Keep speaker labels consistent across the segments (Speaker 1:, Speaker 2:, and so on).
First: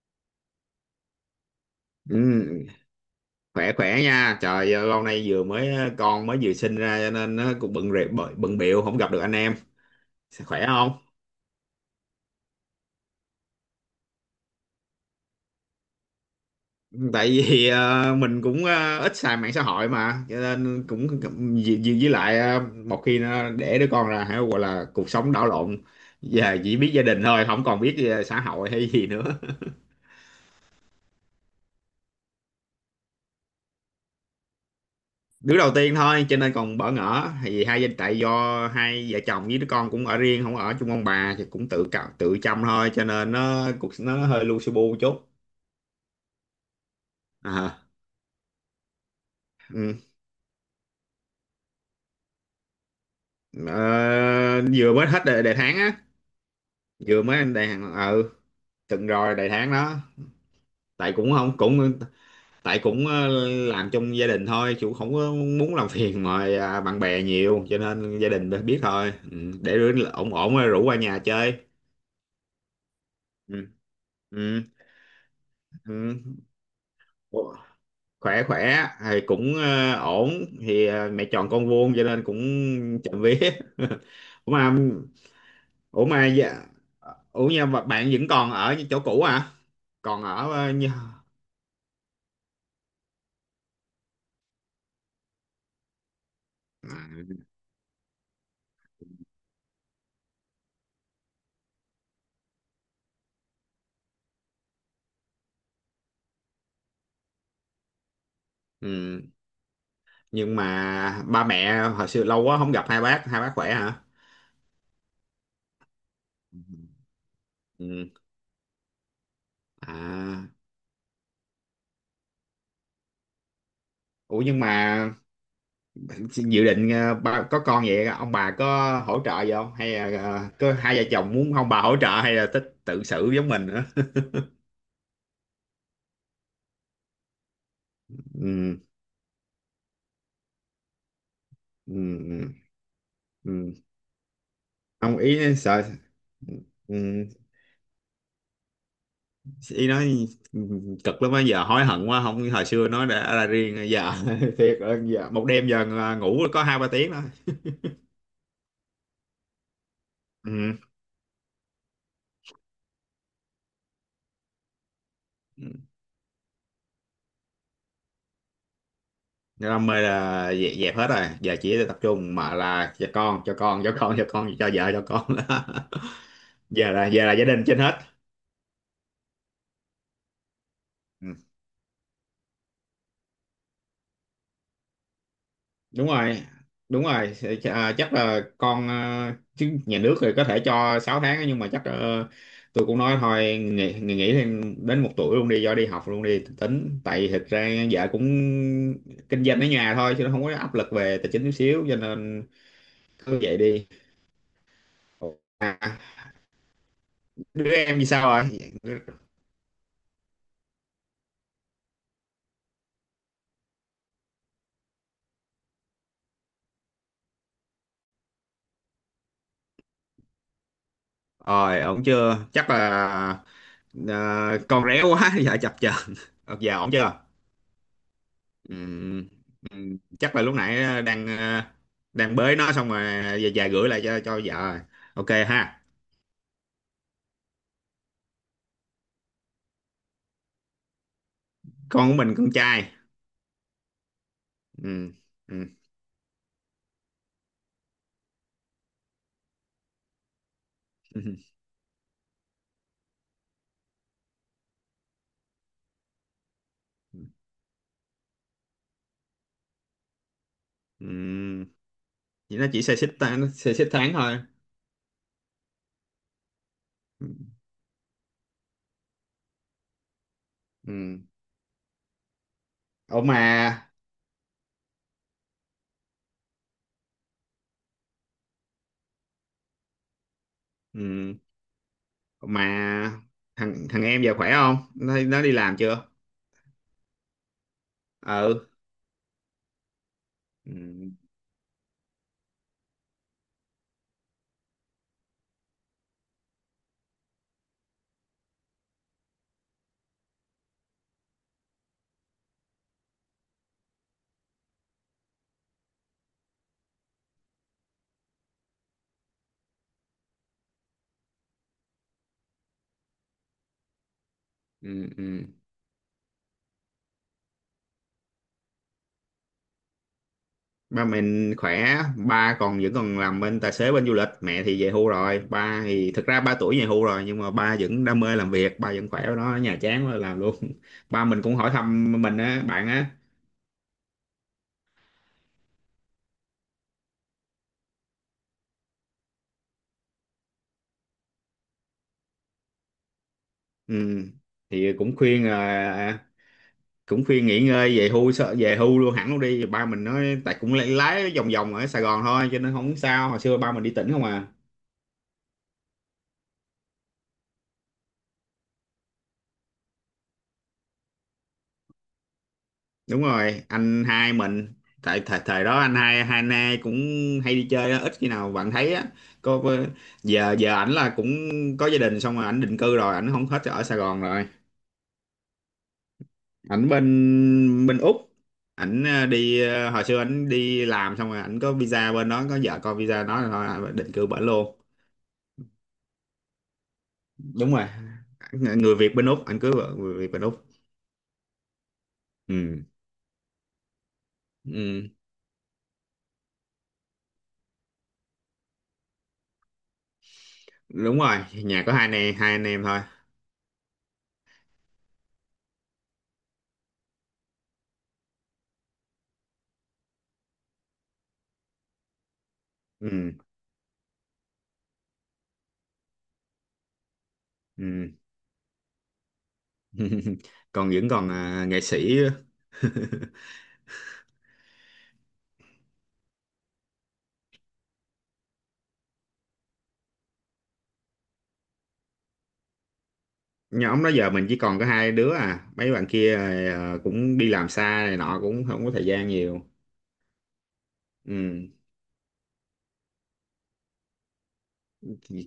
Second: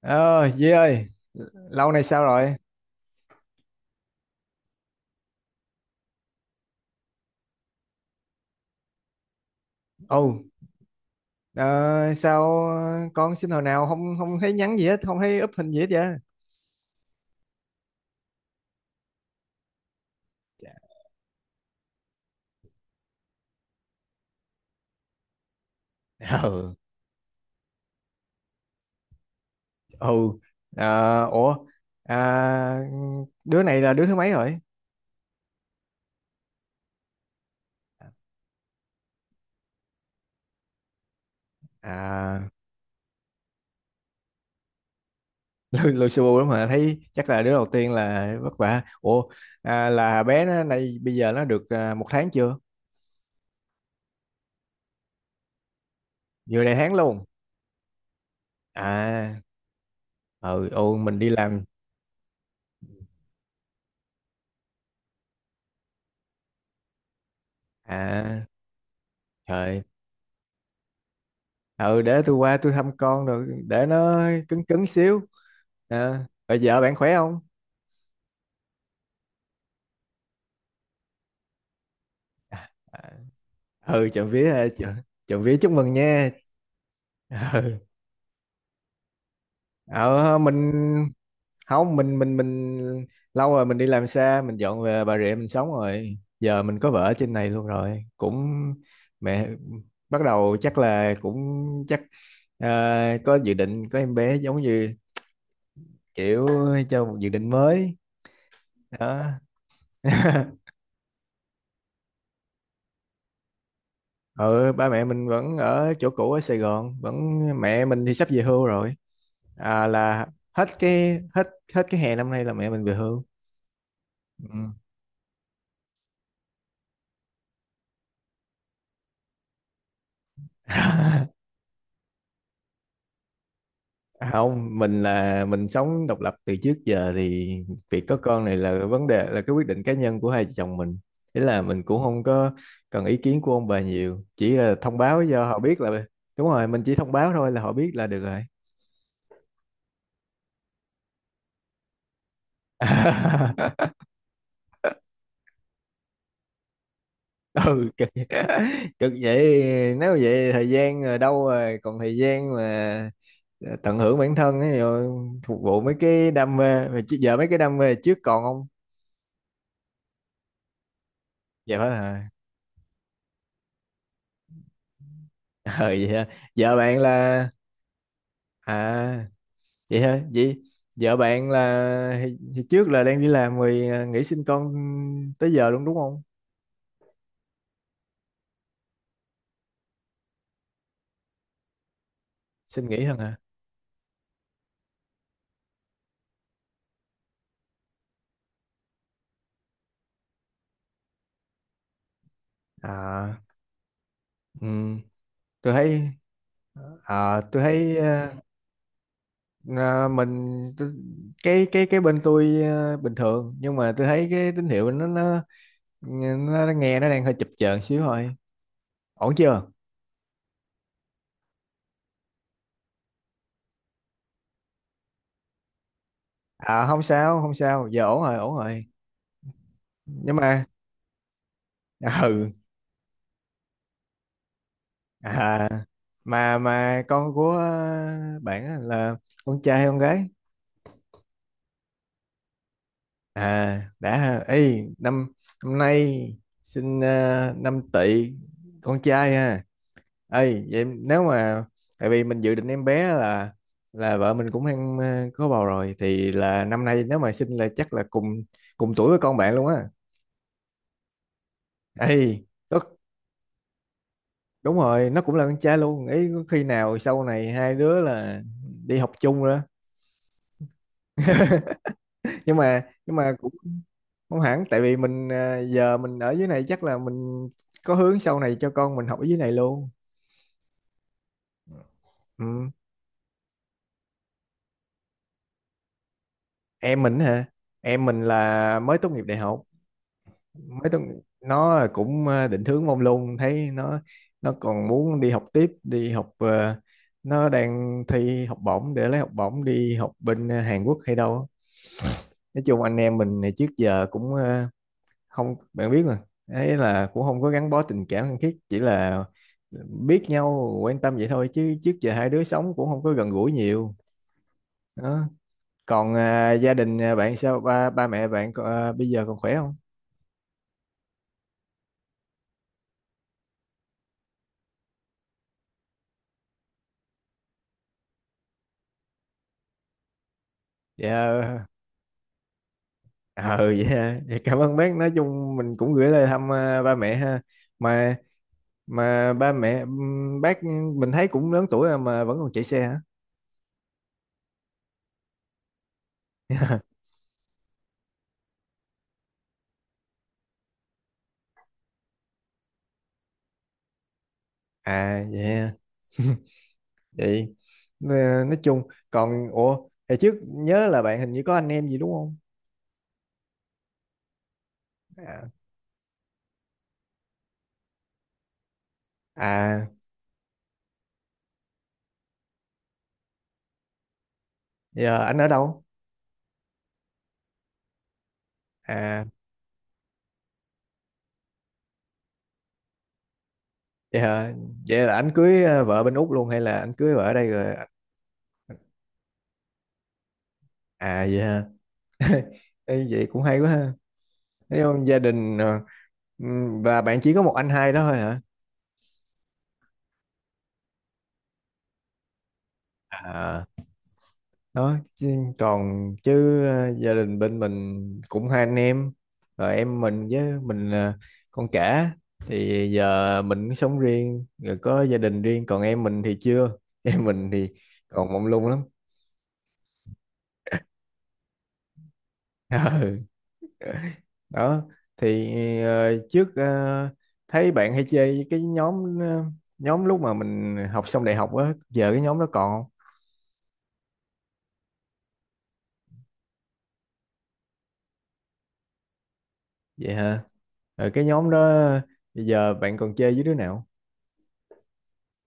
Speaker 1: Ờ, Duy ơi, lâu nay sao rồi?
Speaker 2: Ừ, khỏe khỏe nha trời ơi, lâu nay vừa mới con mới vừa sinh ra cho nên nó cũng bận rệp bận bận bịu không gặp được anh em.
Speaker 1: Ồ,
Speaker 2: Khỏe không?
Speaker 1: ờ, sao con xin hồi nào không không thấy nhắn gì hết, không thấy up hình gì hết vậy? Ừ,
Speaker 2: Tại vì mình cũng ít xài mạng xã hội mà cho nên cũng với lại một khi nó để đứa con ra hay gọi là cuộc sống đảo lộn. Giờ chỉ biết gia đình thôi, không còn biết xã hội hay gì nữa.
Speaker 1: ừ. Ủa, à, đứa này là đứa thứ mấy rồi?
Speaker 2: Đứa đầu tiên thôi cho nên còn bỡ ngỡ, thì hai gia tại do hai vợ chồng với đứa con cũng ở riêng, không ở chung ông bà thì cũng tự cạo tự
Speaker 1: À,
Speaker 2: chăm thôi cho nên nó cũng nó hơi lu su bu chút.
Speaker 1: lôi lôi xù lắm mà thấy chắc là đứa đầu
Speaker 2: À,
Speaker 1: tiên là vất vả. Ủa, à,
Speaker 2: ừ.
Speaker 1: là bé nó này bây giờ nó được một tháng chưa?
Speaker 2: Ờ, vừa mới hết đề, đề tháng á.
Speaker 1: Vừa đầy tháng
Speaker 2: Vừa
Speaker 1: luôn.
Speaker 2: mới đề hàng, ừ,
Speaker 1: À,
Speaker 2: từng rồi đề tháng đó. Tại
Speaker 1: mình đi
Speaker 2: cũng không
Speaker 1: làm.
Speaker 2: cũng tại cũng làm trong gia đình thôi chứ không có muốn làm phiền mà, à, bạn bè nhiều cho nên gia
Speaker 1: À,
Speaker 2: đình biết thôi. Ừ, để
Speaker 1: trời.
Speaker 2: đứa ổn ổn rồi rủ qua nhà chơi.
Speaker 1: Ừ, để tôi qua tôi thăm con rồi
Speaker 2: Ừ.
Speaker 1: để nó
Speaker 2: Ừ.
Speaker 1: cứng cứng xíu.
Speaker 2: Ừ.
Speaker 1: À, rồi vợ bạn khỏe không?
Speaker 2: Ủa, khỏe khỏe thì cũng ổn, thì mẹ chọn con vuông cho nên cũng
Speaker 1: À,
Speaker 2: chậm vía.
Speaker 1: ừ, trộm vía
Speaker 2: Ủa
Speaker 1: ha,
Speaker 2: mà,
Speaker 1: trộm vía chúc mừng
Speaker 2: ủa mà
Speaker 1: nha.
Speaker 2: dạ- ủa nha,
Speaker 1: Ừ,
Speaker 2: mà bạn vẫn còn ở chỗ cũ à? Còn
Speaker 1: ờ,
Speaker 2: ở
Speaker 1: mình
Speaker 2: như,
Speaker 1: không mình lâu rồi mình đi làm xa, mình dọn về Bà Rịa mình sống rồi, giờ mình có vợ ở trên
Speaker 2: à,
Speaker 1: này luôn rồi cũng mẹ bắt đầu chắc là chắc ờ, có dự định có em bé giống như kiểu cho một dự định mới
Speaker 2: ừ.
Speaker 1: đó.
Speaker 2: Nhưng mà ba mẹ hồi xưa, lâu quá không gặp hai bác, hai bác khỏe hả?
Speaker 1: Ừ, ba mẹ mình vẫn ở chỗ cũ ở Sài
Speaker 2: Ừ.
Speaker 1: Gòn, vẫn mẹ mình
Speaker 2: Ừ.
Speaker 1: thì sắp về hưu rồi. À, là
Speaker 2: À,
Speaker 1: hết cái hết hết cái hè năm nay là mẹ mình về hưu.
Speaker 2: ủa nhưng
Speaker 1: Ừ.
Speaker 2: mà dự định ba có con vậy ông bà có hỗ trợ gì không, hay là có hai vợ chồng muốn ông bà hỗ trợ, hay là thích tự xử giống mình nữa?
Speaker 1: À, không, mình là mình sống độc lập từ trước giờ thì việc có con này
Speaker 2: Ừ,
Speaker 1: là vấn đề, là cái quyết định cá nhân của hai vợ chồng mình, thế là mình
Speaker 2: ừ,
Speaker 1: cũng không
Speaker 2: ừ,
Speaker 1: có cần ý kiến của ông
Speaker 2: ừ.
Speaker 1: bà nhiều, chỉ là thông
Speaker 2: Ông
Speaker 1: báo cho
Speaker 2: ý
Speaker 1: họ biết
Speaker 2: sợ,
Speaker 1: là đúng rồi, mình chỉ thông
Speaker 2: ừ,
Speaker 1: báo thôi là họ biết là được rồi.
Speaker 2: ý nói cực lắm á, giờ hối hận quá không, hồi xưa nói đã ra riêng giờ thiệt. Giờ một đêm giờ à, ngủ có hai ba tiếng thôi.
Speaker 1: Ừ, cực, cực vậy nếu vậy thời
Speaker 2: Ừ.
Speaker 1: gian rồi đâu rồi còn thời gian mà tận hưởng bản thân ấy, rồi phục
Speaker 2: Ừ.
Speaker 1: vụ mấy cái đam mê, mà chứ giờ mấy cái đam mê trước còn không,
Speaker 2: Đam mê là dẹp, dẹp hết rồi, giờ
Speaker 1: giờ
Speaker 2: chỉ
Speaker 1: hết
Speaker 2: tập
Speaker 1: hả?
Speaker 2: trung mà là cho con, cho con, cho con, cho con, cho vợ, cho con.
Speaker 1: Ừ vậy hả, giờ
Speaker 2: Giờ
Speaker 1: bạn
Speaker 2: là giờ là gia
Speaker 1: là
Speaker 2: đình trên hết.
Speaker 1: à vậy hả, vậy giờ
Speaker 2: Ừ.
Speaker 1: bạn là thì, trước là đang đi làm rồi, nghỉ sinh con tới giờ luôn đúng
Speaker 2: Đúng
Speaker 1: không?
Speaker 2: rồi. Đúng rồi, à, chắc là con chứ nhà nước thì có thể cho 6 tháng á, nhưng mà chắc, ờ, tôi
Speaker 1: Xin
Speaker 2: cũng
Speaker 1: nghỉ
Speaker 2: nói
Speaker 1: hơn hả?
Speaker 2: thôi nghỉ nghỉ nghỉ thêm đến một tuổi luôn đi, do đi học luôn đi, tính tại thực ra vợ cũng kinh doanh ở nhà thôi chứ nó không có áp lực về tài chính chút xíu cho nên
Speaker 1: À,
Speaker 2: cứ vậy đi.
Speaker 1: ừ, tôi
Speaker 2: À,
Speaker 1: thấy à tôi
Speaker 2: đứa
Speaker 1: thấy
Speaker 2: em thì sao
Speaker 1: ờ,
Speaker 2: rồi?
Speaker 1: à, mình t- cái bên tôi bình thường nhưng mà tôi thấy cái tín hiệu nghe nó đang hơi chập chờn xíu thôi. Ổn chưa?
Speaker 2: Rồi ổn chưa? Chắc là ờ, con réo quá giờ chập chờn. Giờ
Speaker 1: À,
Speaker 2: ổn
Speaker 1: không
Speaker 2: chưa?
Speaker 1: sao không sao, giờ ổn rồi ổn rồi.
Speaker 2: Ừm,
Speaker 1: Nhưng
Speaker 2: chắc là lúc
Speaker 1: mà
Speaker 2: nãy đang đang
Speaker 1: ừ.
Speaker 2: bới nó xong rồi về về gửi lại cho vợ. Ok
Speaker 1: À,
Speaker 2: ha.
Speaker 1: mà con của bạn á là con trai hay con gái?
Speaker 2: Con của mình con trai.
Speaker 1: À đã ha. Ê,
Speaker 2: Ừm,
Speaker 1: năm
Speaker 2: ừm,
Speaker 1: năm nay sinh năm tỵ, con trai ha. Ấy vậy nếu
Speaker 2: ừm.
Speaker 1: mà tại vì mình dự định em bé là vợ mình cũng đang có bầu rồi, thì là năm nay nếu mà sinh là chắc là cùng cùng tuổi với con bạn luôn á.
Speaker 2: Ừm.
Speaker 1: Ấy
Speaker 2: Vậy nó
Speaker 1: có
Speaker 2: chỉ xê xích ta- nó xê xích tháng thôi.
Speaker 1: đúng rồi, nó cũng là con trai luôn. Ý có khi nào sau này hai đứa là đi học chung rồi đó.
Speaker 2: Ừm.
Speaker 1: Nhưng
Speaker 2: Ủa
Speaker 1: mà cũng không hẳn, tại vì mình giờ mình ở dưới này chắc là mình có hướng sau này cho con mình học ở dưới này luôn.
Speaker 2: ừm, mà
Speaker 1: Ừ.
Speaker 2: thằng thằng em giờ khỏe không, nó nó đi làm chưa?
Speaker 1: Em mình hả? Em mình
Speaker 2: Ừ.
Speaker 1: là mới tốt nghiệp đại học mấy
Speaker 2: Ừm,
Speaker 1: tuần, nó cũng định hướng mông lung, thấy nó còn muốn đi học tiếp, đi học nó đang thi học bổng để lấy học bổng đi học bên Hàn Quốc hay đâu á. Nói chung anh em mình này trước giờ cũng không, bạn biết mà, ấy là cũng không có gắn bó tình cảm thân thiết, chỉ là biết nhau quan tâm vậy thôi, chứ trước giờ hai đứa sống cũng không có gần gũi nhiều đó.
Speaker 2: ừm.
Speaker 1: Còn gia đình bạn sao, ba ba mẹ bạn có- bây giờ còn khỏe không?
Speaker 2: Ba mình khỏe, ba còn vẫn còn làm bên tài xế bên du lịch, mẹ thì về hưu rồi, ba thì thực ra ba tuổi về hưu rồi nhưng mà ba vẫn đam mê làm việc, ba vẫn khỏe, ở đó ở nhà chán quá làm luôn. Ba mình cũng
Speaker 1: Dạ,
Speaker 2: hỏi thăm mình á, bạn á.
Speaker 1: ờ vậy ha. Cảm ơn bác, nói chung mình cũng gửi lời thăm ba mẹ ha. Mà mà ba mẹ bác mình thấy cũng lớn tuổi rồi mà vẫn còn chạy xe hả?
Speaker 2: Ừ. Thì cũng khuyên à, cũng khuyên nghỉ ngơi về hưu, sợ về hưu luôn hẳn luôn đi, ba mình nói tại cũng lái lái vòng vòng ở Sài Gòn thôi cho nên không sao, hồi xưa ba mình đi tỉnh không à.
Speaker 1: À vậy ha. Vậy nè, nói chung còn ủa hồi trước nhớ là bạn hình như có anh em gì đúng không?
Speaker 2: Đúng rồi, anh hai mình, tại thời
Speaker 1: À,
Speaker 2: thời đó anh hai, hai anh hai cũng hay đi chơi á, ít khi nào bạn thấy á. Có-
Speaker 1: à
Speaker 2: giờ giờ ảnh là cũng có gia đình xong rồi ảnh định cư rồi, ảnh không hết ở Sài Gòn rồi.
Speaker 1: giờ anh ở đâu?
Speaker 2: Ảnh bên bên Úc, ảnh
Speaker 1: À
Speaker 2: đi hồi xưa ảnh đi làm xong rồi ảnh có visa bên đó, có vợ con visa đó rồi thôi ảnh định
Speaker 1: vậy
Speaker 2: cư bển
Speaker 1: hả,
Speaker 2: luôn.
Speaker 1: vậy là anh cưới vợ bên Úc luôn hay là anh cưới vợ ở đây rồi?
Speaker 2: Đúng rồi, Ng- người Việt bên Úc, ảnh cưới vợ người Việt bên Úc.
Speaker 1: À vậy hả.
Speaker 2: Ừ.
Speaker 1: Ê, vậy cũng hay quá ha. Thấy không?
Speaker 2: Ừ.
Speaker 1: Gia đình và bạn chỉ có một anh hai đó thôi hả?
Speaker 2: Đúng rồi, nhà có hai anh em, hai anh em thôi.
Speaker 1: À, đó chứ còn chứ gia đình bên mình cũng hai anh em, rồi em mình với mình là con cả, thì
Speaker 2: Ừ.
Speaker 1: giờ mình cũng sống riêng rồi có gia đình riêng, còn em mình thì chưa. Em mình thì
Speaker 2: Ừ.
Speaker 1: còn mông lung lắm.
Speaker 2: Còn vẫn còn à, nghệ sĩ.
Speaker 1: Ừ, đó thì ờ, trước ờ, thấy bạn hay chơi với cái nhóm nhóm lúc mà mình học xong đại học á, giờ cái nhóm đó còn không?
Speaker 2: Nhóm đó giờ mình chỉ còn có hai đứa à, mấy bạn kia à, cũng đi làm xa này nọ, cũng không có thời gian nhiều.
Speaker 1: Vậy hả? Ờ, cái nhóm đó
Speaker 2: Ừ.
Speaker 1: bây giờ bạn còn chơi với đứa nào?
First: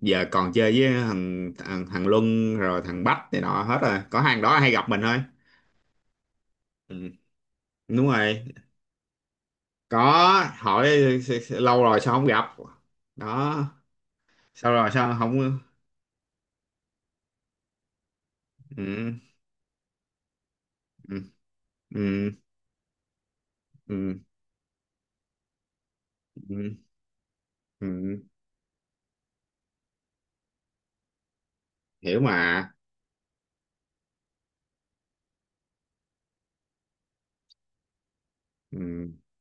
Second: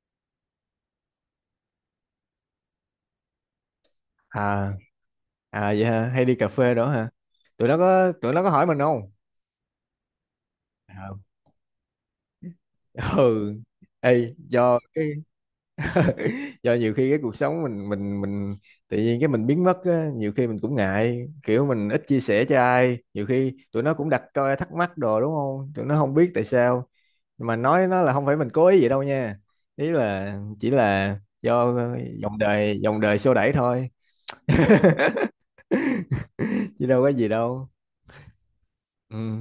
Speaker 2: Giờ còn chơi với thằng thằng, thằng Luân rồi thằng Bách này nọ, hết rồi có hàng đó hay
Speaker 1: À,
Speaker 2: gặp mình thôi.
Speaker 1: à vậy hả? Hay đi cà phê đó hả?
Speaker 2: Ừ.
Speaker 1: Tụi nó
Speaker 2: Đúng
Speaker 1: có
Speaker 2: rồi,
Speaker 1: hỏi mình không?
Speaker 2: có hỏi
Speaker 1: À,
Speaker 2: lâu rồi sao không gặp
Speaker 1: ừ.
Speaker 2: đó,
Speaker 1: Ê,
Speaker 2: sao rồi sao không, ừ.
Speaker 1: do nhiều khi cái cuộc sống mình tự nhiên cái mình biến mất á, nhiều khi mình cũng
Speaker 2: Ừ.
Speaker 1: ngại, kiểu mình ít chia
Speaker 2: Ừ.
Speaker 1: sẻ cho ai, nhiều khi tụi nó cũng
Speaker 2: Ừ.
Speaker 1: đặt coi thắc mắc đồ đúng không? Tụi nó không biết tại
Speaker 2: Ừ. Ừ.
Speaker 1: sao. Nhưng mà nói nó là
Speaker 2: Ừ,
Speaker 1: không phải mình cố ý vậy đâu nha. Ý là chỉ là do
Speaker 2: hiểu mà.
Speaker 1: dòng đời xô đẩy thôi, chứ đâu có gì đâu.
Speaker 2: Ừ.
Speaker 1: Ừ.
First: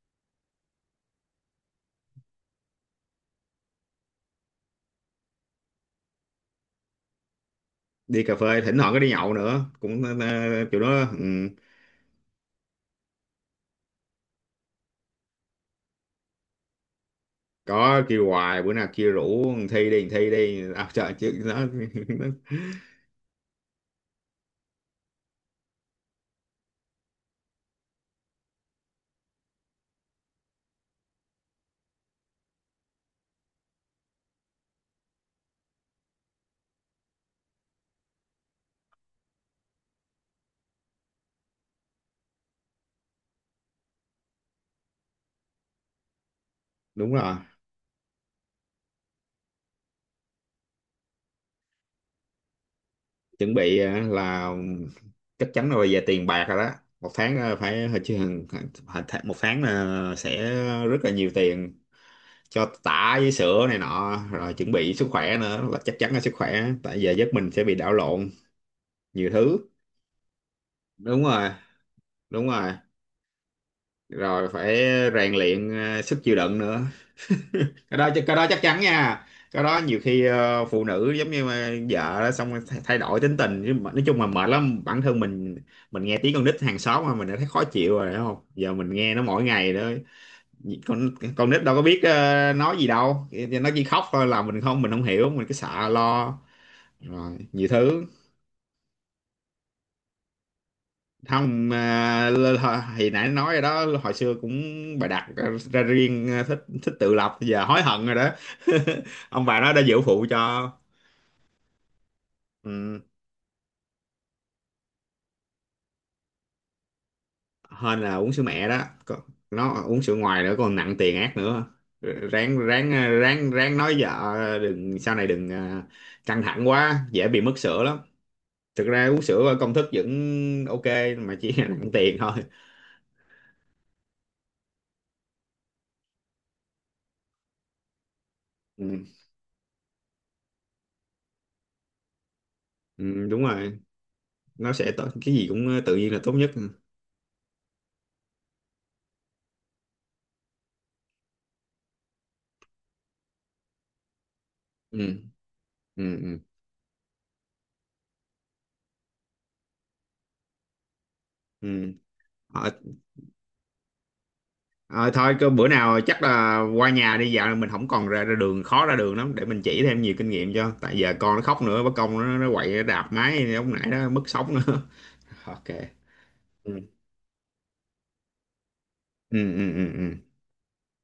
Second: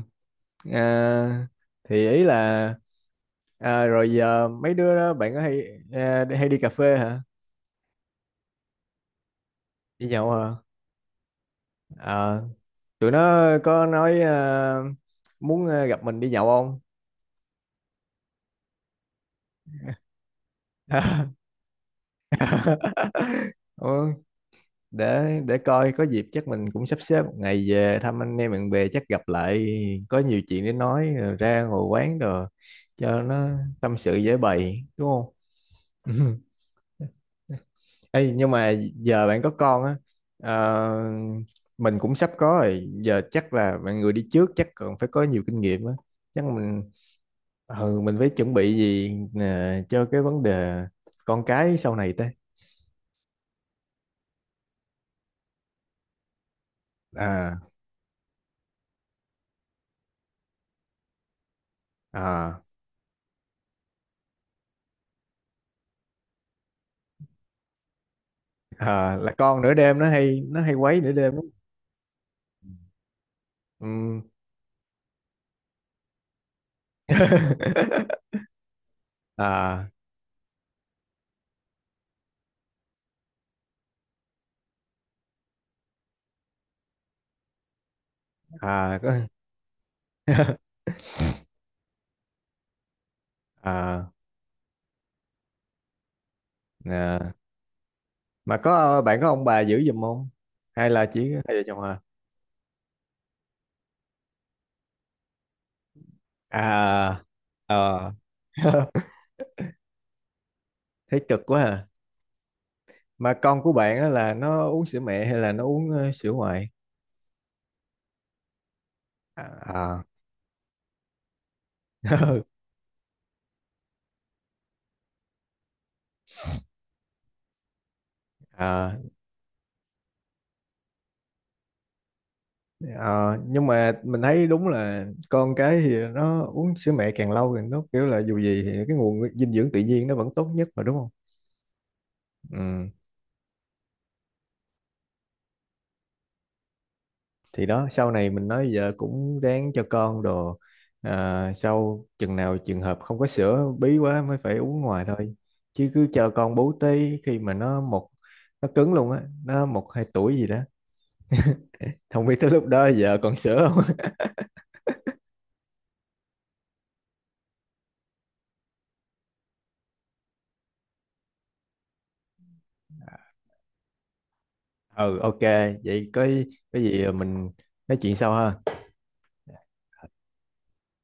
Speaker 1: À, thì ý là rồi giờ mấy đứa đó bạn có hay hay đi cà phê hả?
Speaker 2: Đi cà phê thỉnh thoảng, có đi nhậu nữa cũng
Speaker 1: Đi nhậu hả?
Speaker 2: kiểu đó. Ừ.
Speaker 1: À, tụi nó có nói muốn gặp mình đi nhậu không?
Speaker 2: Có kêu hoài, bữa nào kêu rủ thằng thi đi, thằng thi đi, à, trời chứ nó, nó.
Speaker 1: Ừ, để coi có dịp chắc mình cũng sắp xếp một ngày về thăm anh em bạn bè, chắc gặp lại có nhiều chuyện để nói, rồi ra ngồi quán rồi cho nó tâm sự dễ bày đúng không? Ê, nhưng mà giờ bạn có con á, ờ, mình cũng sắp có rồi, giờ chắc là bạn người đi trước chắc còn phải có nhiều kinh nghiệm á, chắc mình
Speaker 2: Đúng rồi,
Speaker 1: ừ, mình phải chuẩn bị gì nè, cho cái vấn đề con cái sau này ta?
Speaker 2: chuẩn bị là chắc chắn là về tiền bạc rồi đó. Một tháng
Speaker 1: à
Speaker 2: phải hồi chứ, một tháng là sẽ rất là nhiều tiền
Speaker 1: à
Speaker 2: cho tả với sữa này nọ, rồi chuẩn bị sức khỏe nữa, là chắc chắn là sức khỏe, tại giờ giấc mình sẽ bị đảo lộn
Speaker 1: À,
Speaker 2: nhiều
Speaker 1: là
Speaker 2: thứ.
Speaker 1: con nửa đêm nó hay quấy nửa
Speaker 2: Đúng
Speaker 1: đêm lắm.
Speaker 2: rồi. Đúng rồi.
Speaker 1: Ừm.
Speaker 2: Rồi phải rèn luyện sức chịu đựng nữa. Cái đó cái đó chắc chắn nha. Cái đó
Speaker 1: à
Speaker 2: nhiều khi phụ nữ giống như mà vợ đó, xong rồi thay thay đổi tính tình chứ mà- nói chung là mệt lắm. Bản thân mình nghe tiếng con nít hàng xóm mà mình đã thấy khó chịu rồi đúng không, giờ mình
Speaker 1: có.
Speaker 2: nghe nó mỗi ngày đó. con con nít đâu có biết nói gì đâu, nó chỉ khóc
Speaker 1: à,
Speaker 2: thôi là mình không, mình không hiểu, mình cứ sợ lo
Speaker 1: à
Speaker 2: rồi nhiều thứ.
Speaker 1: mà có bạn có ông bà giữ giùm không hay là chỉ hai vợ
Speaker 2: Không
Speaker 1: chồng à?
Speaker 2: à, l- h- thì nãy nói rồi đó, hồi xưa cũng bà đặt ra riêng à, thích thích tự
Speaker 1: À,
Speaker 2: lập, giờ hối hận
Speaker 1: ờ.
Speaker 2: rồi đó. Ông bà nó đã giữ phụ cho.
Speaker 1: Thấy cực quá à.
Speaker 2: Ừ,
Speaker 1: Mà con của bạn á là nó uống sữa mẹ hay là nó uống sữa ngoại?
Speaker 2: hên là uống sữa mẹ đó. Còn- nó
Speaker 1: À,
Speaker 2: uống
Speaker 1: à,
Speaker 2: sữa ngoài nữa còn nặng tiền ác nữa. Ráng ráng à, ráng ráng nói vợ đừng sau này đừng à, căng thẳng quá dễ bị mất sữa lắm. Thực
Speaker 1: À,
Speaker 2: ra uống sữa ở công thức vẫn ok, mà chỉ là nặng tiền thôi.
Speaker 1: à, nhưng mà mình thấy đúng là con cái thì nó uống sữa mẹ càng lâu thì nó kiểu là dù gì thì cái
Speaker 2: ừ,
Speaker 1: nguồn dinh dưỡng tự nhiên nó vẫn tốt nhất mà đúng không? Ừ.
Speaker 2: ừ, đúng rồi, nó sẽ tốt, cái gì cũng tự nhiên là tốt nhất. Ừ.
Speaker 1: Thì đó sau này mình nói giờ cũng ráng cho con đồ, sau chừng nào trường hợp không có sữa bí quá mới phải uống
Speaker 2: Ừ.
Speaker 1: ngoài thôi. Chứ
Speaker 2: Ừ.
Speaker 1: cứ chờ
Speaker 2: Ừ.
Speaker 1: con bú tí khi mà nó một nó cứng luôn á, nó một hai tuổi gì đó
Speaker 2: Ừ.
Speaker 1: không biết tới lúc
Speaker 2: Ờ,
Speaker 1: đó giờ còn sửa không.
Speaker 2: ờ, thôi cứ bữa nào chắc là qua nhà đi dạo, mình không còn ra, ra đường, khó ra đường lắm, để mình chỉ thêm nhiều kinh nghiệm cho, tại giờ con nó khóc nữa bất công nó quậy nó đạp máy lúc nãy đó mất sóng nữa.
Speaker 1: Ừ, ok.
Speaker 2: Ok.
Speaker 1: Vậy có
Speaker 2: Ừ.
Speaker 1: cái gì mình nói chuyện sau ha.
Speaker 2: Ừ, ừ, ừ, ừ.